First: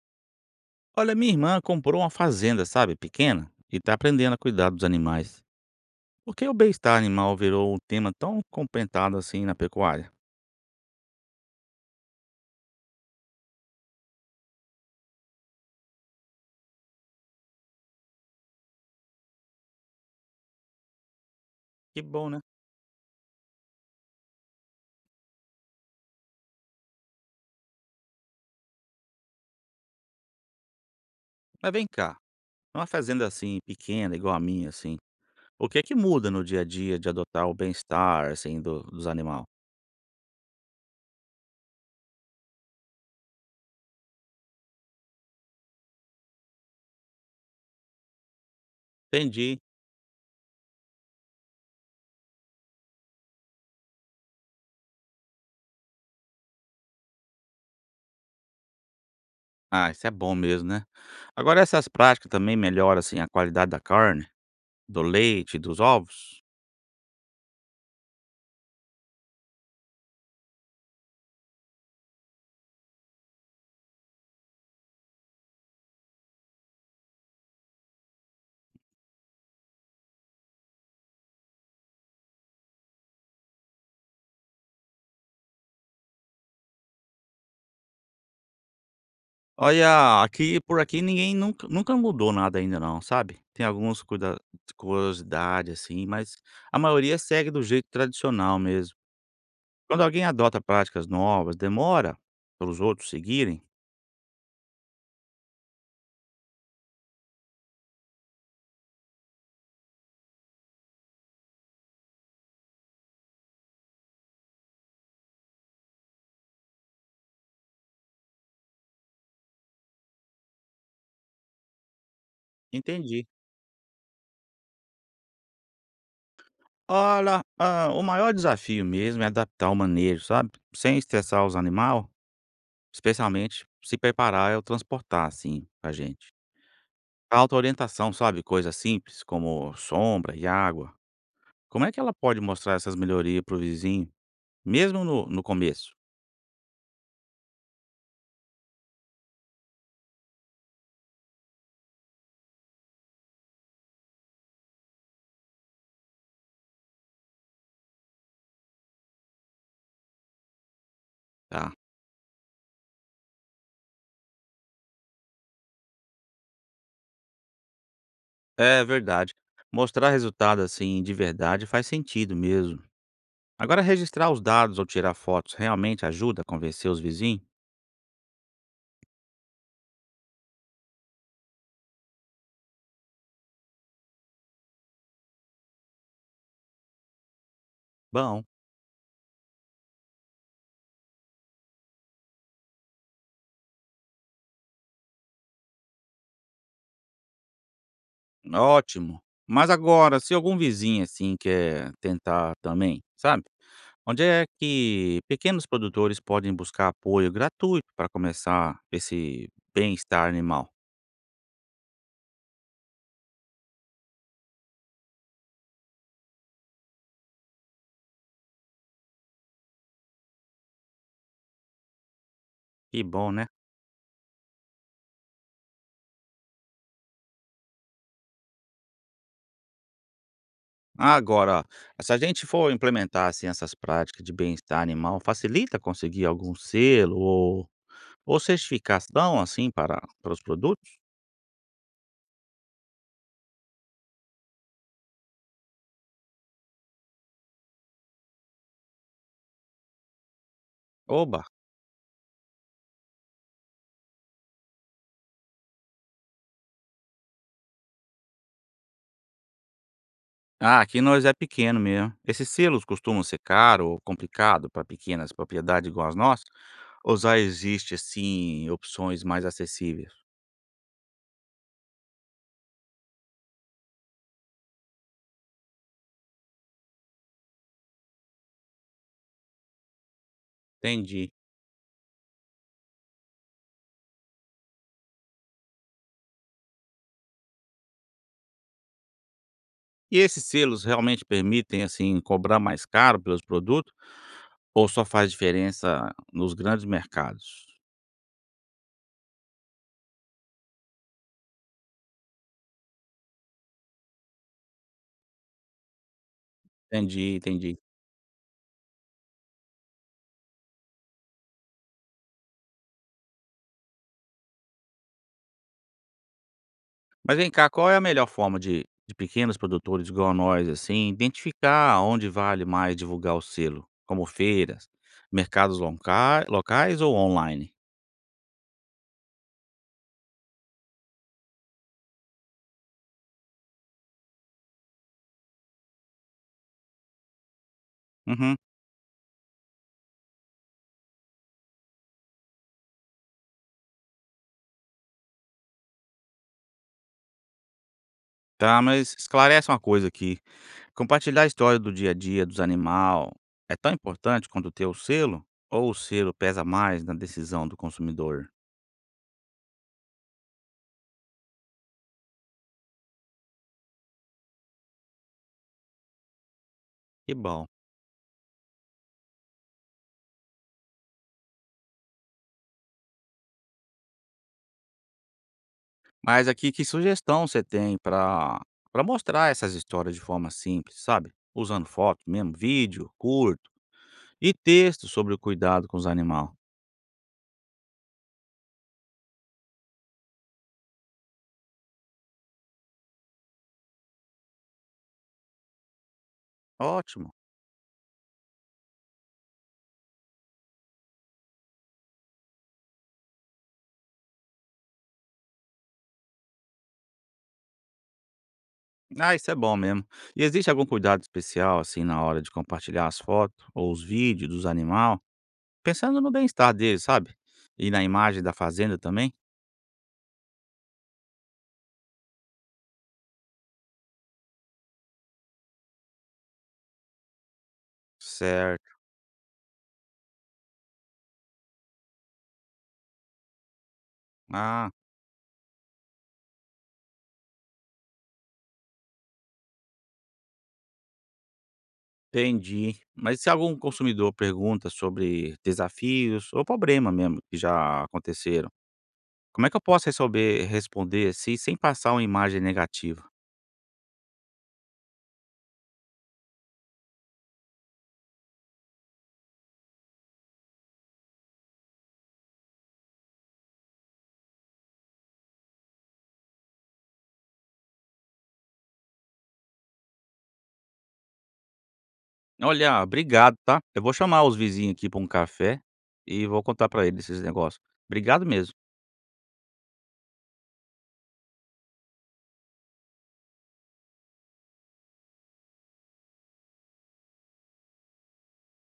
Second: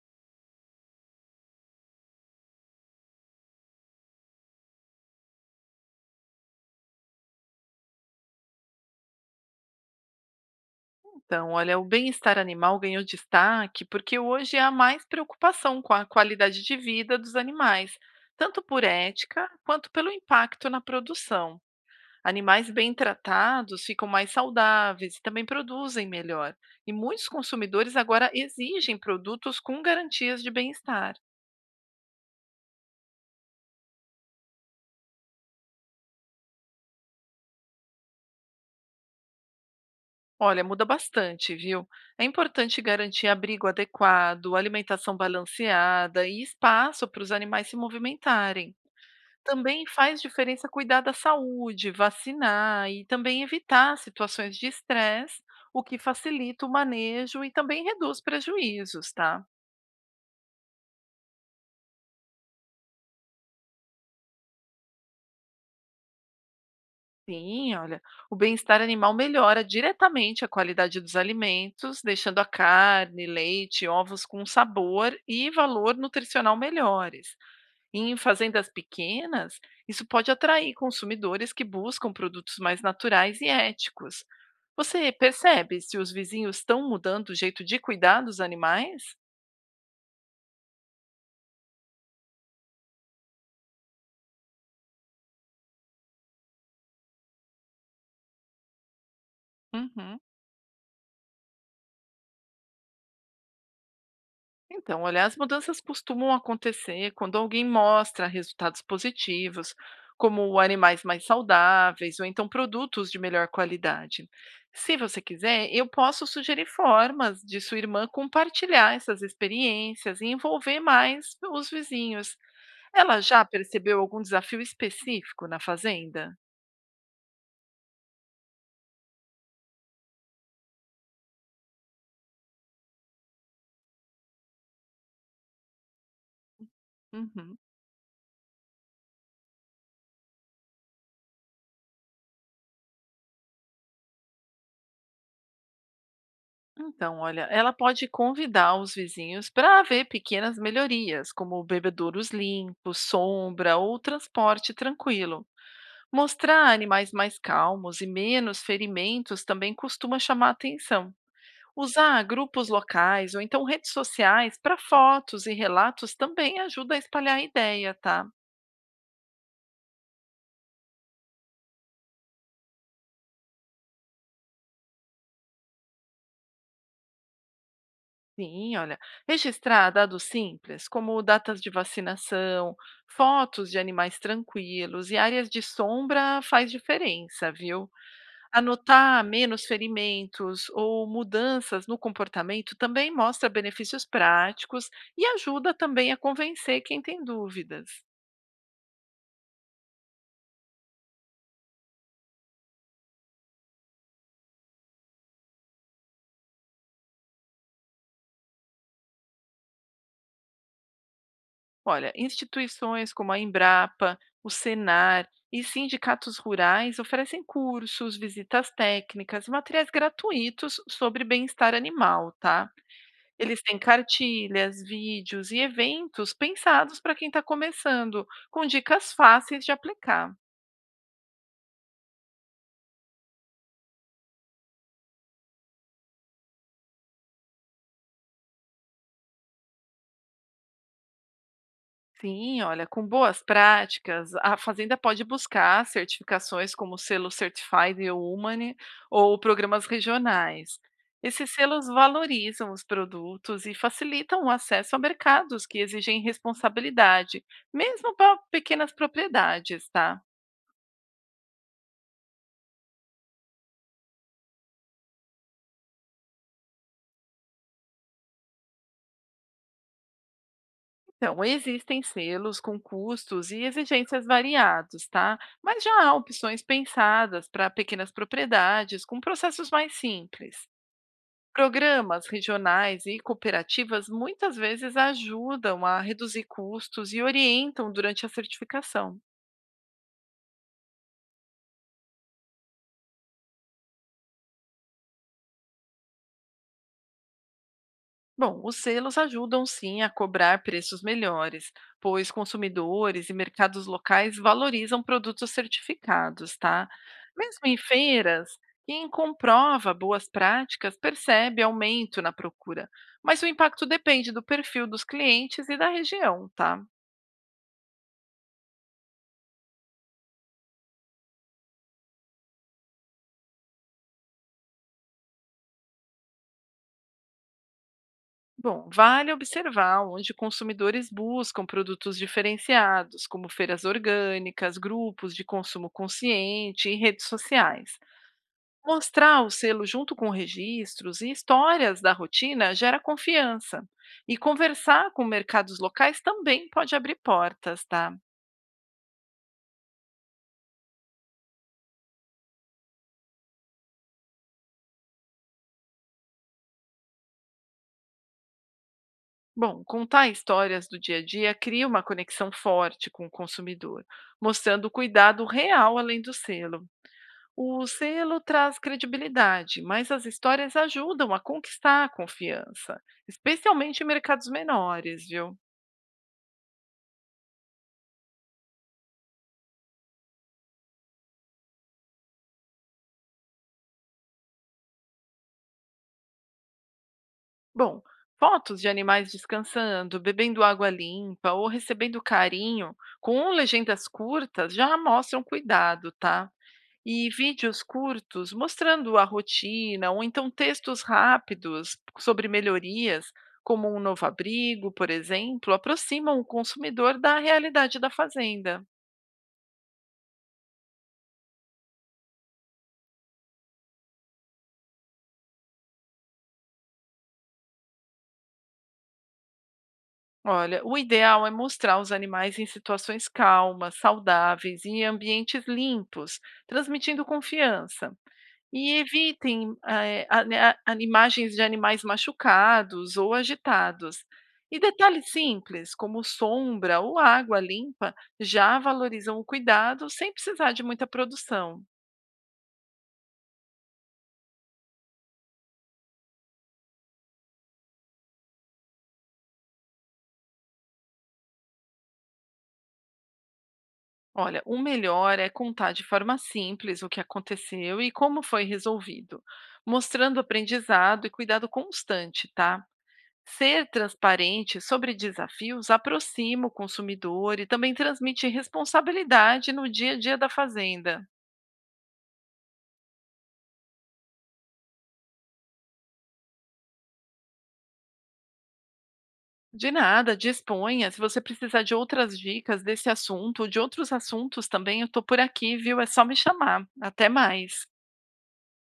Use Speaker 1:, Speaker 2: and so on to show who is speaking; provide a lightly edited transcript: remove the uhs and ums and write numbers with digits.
Speaker 1: Olha, minha irmã comprou uma fazenda, sabe, pequena, e tá aprendendo a cuidar dos animais. Por que o bem-estar animal virou um tema tão comentado assim na pecuária?
Speaker 2: Então, olha, o bem-estar animal ganhou destaque porque hoje há mais preocupação com a qualidade de vida dos animais, tanto por ética quanto pelo impacto na produção.
Speaker 1: Que bom, né?
Speaker 2: Animais bem tratados ficam mais saudáveis e também produzem melhor. E muitos consumidores agora exigem produtos com garantias de bem-estar.
Speaker 1: Mas vem cá, numa fazenda assim, pequena, igual a minha, assim, o que é que muda no dia a dia de adotar o bem-estar, assim, dos animais?
Speaker 2: Olha, muda bastante, viu? É importante garantir abrigo adequado, alimentação balanceada e espaço para os animais se movimentarem.
Speaker 1: Entendi.
Speaker 2: Também faz diferença cuidar da saúde, vacinar e também evitar situações de estresse, o que facilita o manejo e também reduz prejuízos, tá?
Speaker 1: Ah, isso é bom mesmo, né? Agora, essas práticas também melhoram, assim, a qualidade da carne, do leite, dos ovos?
Speaker 2: Sim, olha, o bem-estar animal melhora diretamente a qualidade dos alimentos, deixando a carne, leite, ovos com sabor e valor nutricional melhores. Em fazendas pequenas, isso pode atrair consumidores que buscam produtos mais naturais e éticos. Você percebe se os vizinhos estão mudando o jeito de cuidar dos animais?
Speaker 1: Olha, aqui por aqui ninguém nunca mudou nada ainda não, sabe. Tem alguns cuida curiosidade, assim, mas a maioria segue do jeito tradicional mesmo. Quando
Speaker 2: Uhum.
Speaker 1: alguém adota práticas novas, demora para os outros seguirem?
Speaker 2: Então, olha, as mudanças costumam acontecer quando alguém mostra resultados positivos, como animais mais saudáveis ou então produtos de melhor qualidade. Se você quiser, eu posso sugerir formas de sua irmã compartilhar essas experiências e envolver mais os vizinhos. Ela
Speaker 1: Entendi.
Speaker 2: já percebeu algum desafio específico na fazenda?
Speaker 1: Olha, o maior desafio mesmo é adaptar o manejo, sabe, sem estressar os animais, especialmente se preparar ou transportar, assim, com a gente. Falta
Speaker 2: Uhum.
Speaker 1: orientação, sabe, coisas simples como sombra e água. Como é que ela pode mostrar essas melhorias pro vizinho? Mesmo no começo,
Speaker 2: Então, olha, ela pode convidar os vizinhos para ver pequenas melhorias, como bebedouros limpos, sombra ou transporte tranquilo. Mostrar animais mais calmos e menos ferimentos também costuma chamar atenção.
Speaker 1: tá.
Speaker 2: Usar grupos locais ou então redes sociais para fotos e relatos também ajuda a espalhar a ideia, tá?
Speaker 1: É verdade. Mostrar resultado, assim, de verdade faz sentido mesmo. Agora, registrar os dados ou tirar fotos realmente ajuda a convencer os vizinhos?
Speaker 2: Sim, olha, registrar dados simples, como datas de vacinação, fotos de animais tranquilos e áreas de sombra faz diferença, viu?
Speaker 1: Bom,
Speaker 2: Anotar menos ferimentos ou mudanças no comportamento também mostra benefícios práticos e ajuda também a convencer quem tem dúvidas.
Speaker 1: ótimo. Mas agora, se algum vizinho, assim, quer tentar também, sabe? Onde é que pequenos produtores podem buscar apoio gratuito para começar esse bem-estar animal?
Speaker 2: Olha, instituições como a Embrapa, o Senar e sindicatos rurais oferecem cursos, visitas técnicas e materiais gratuitos sobre bem-estar animal, tá?
Speaker 1: Que bom, né?
Speaker 2: Eles têm cartilhas, vídeos e eventos pensados para quem está começando, com dicas fáceis de aplicar.
Speaker 1: Agora, se a gente for implementar assim, essas práticas de bem-estar animal, facilita conseguir algum selo ou certificação assim para os produtos?
Speaker 2: Sim, olha, com boas práticas, a Fazenda pode buscar certificações como o selo Certified Humane ou programas regionais.
Speaker 1: Oba!
Speaker 2: Esses selos valorizam os produtos e facilitam o acesso a mercados que exigem responsabilidade, mesmo para pequenas propriedades, tá?
Speaker 1: Ah, aqui nós é pequeno mesmo. Esses selos costumam ser caro ou complicado para pequenas propriedades igual as nossas? Ou já existe assim opções mais acessíveis?
Speaker 2: Então, existem selos com custos e exigências variados, tá? Mas já há opções pensadas para pequenas propriedades com processos mais simples.
Speaker 1: Entendi.
Speaker 2: Programas regionais e cooperativas muitas vezes ajudam a reduzir custos e orientam durante a certificação.
Speaker 1: E esses selos realmente permitem, assim, cobrar mais caro pelos produtos ou só faz diferença nos grandes mercados?
Speaker 2: Bom, os selos ajudam sim a cobrar preços melhores, pois consumidores e mercados locais valorizam produtos certificados, tá?
Speaker 1: Entendi,
Speaker 2: Mesmo em
Speaker 1: entendi.
Speaker 2: feiras, quem comprova boas práticas percebe aumento na procura, mas o impacto depende do perfil dos clientes e da região, tá?
Speaker 1: Mas vem cá, qual é a melhor forma de pequenos produtores igual a nós, assim, identificar onde vale mais divulgar o selo? Como feiras, mercados lonca locais ou online?
Speaker 2: Bom, vale observar onde consumidores buscam produtos diferenciados, como feiras orgânicas, grupos de consumo consciente e redes sociais.
Speaker 1: Uhum.
Speaker 2: Mostrar o selo junto com registros e histórias da rotina gera confiança. E conversar com mercados locais também pode abrir portas, tá?
Speaker 1: Tá, mas esclarece uma coisa aqui. Compartilhar a história do dia a dia dos animal é tão importante quanto ter o selo? Ou o selo pesa mais na decisão do consumidor?
Speaker 2: Bom, contar histórias do dia a dia cria uma conexão forte com o consumidor, mostrando o cuidado real além do selo.
Speaker 1: Que bom.
Speaker 2: O selo traz credibilidade, mas as histórias ajudam a conquistar a confiança, especialmente em mercados menores, viu?
Speaker 1: Mas aqui, que sugestão você tem para mostrar essas histórias de forma simples, sabe? Usando foto mesmo, vídeo curto e texto sobre o cuidado com os animais.
Speaker 2: Bom, fotos de animais descansando, bebendo água limpa ou recebendo carinho, com legendas curtas, já mostram cuidado, tá? E
Speaker 1: Ótimo.
Speaker 2: vídeos curtos mostrando a rotina, ou então textos rápidos sobre melhorias, como um novo abrigo, por exemplo, aproximam o consumidor da realidade da fazenda.
Speaker 1: Ah, isso é bom mesmo. E existe algum cuidado especial, assim, na hora de compartilhar as fotos ou os vídeos dos animais, pensando no bem-estar deles, sabe? E na imagem da fazenda também?
Speaker 2: Olha, o ideal é mostrar os animais em situações calmas, saudáveis e em ambientes limpos, transmitindo confiança. E
Speaker 1: Certo.
Speaker 2: evitem imagens de animais machucados ou agitados. E
Speaker 1: Ah,
Speaker 2: detalhes simples, como sombra ou água limpa, já valorizam o cuidado sem precisar de muita produção.
Speaker 1: entendi. Mas se algum consumidor pergunta sobre desafios ou problema mesmo que já aconteceram, como é que eu posso resolver responder assim, sem passar uma imagem negativa?
Speaker 2: Olha, o melhor é contar de forma simples o que aconteceu e como foi resolvido, mostrando aprendizado e cuidado constante, tá? Ser transparente sobre desafios aproxima o consumidor e também transmite responsabilidade no dia a dia da fazenda.
Speaker 1: "Olha, obrigado, tá? Eu vou chamar os vizinhos aqui para um café e vou contar para eles esses negócios. Obrigado mesmo."
Speaker 2: De nada, disponha. Se você precisar de outras dicas desse assunto ou de outros assuntos também, eu estou por aqui, viu? É só me chamar. Até mais.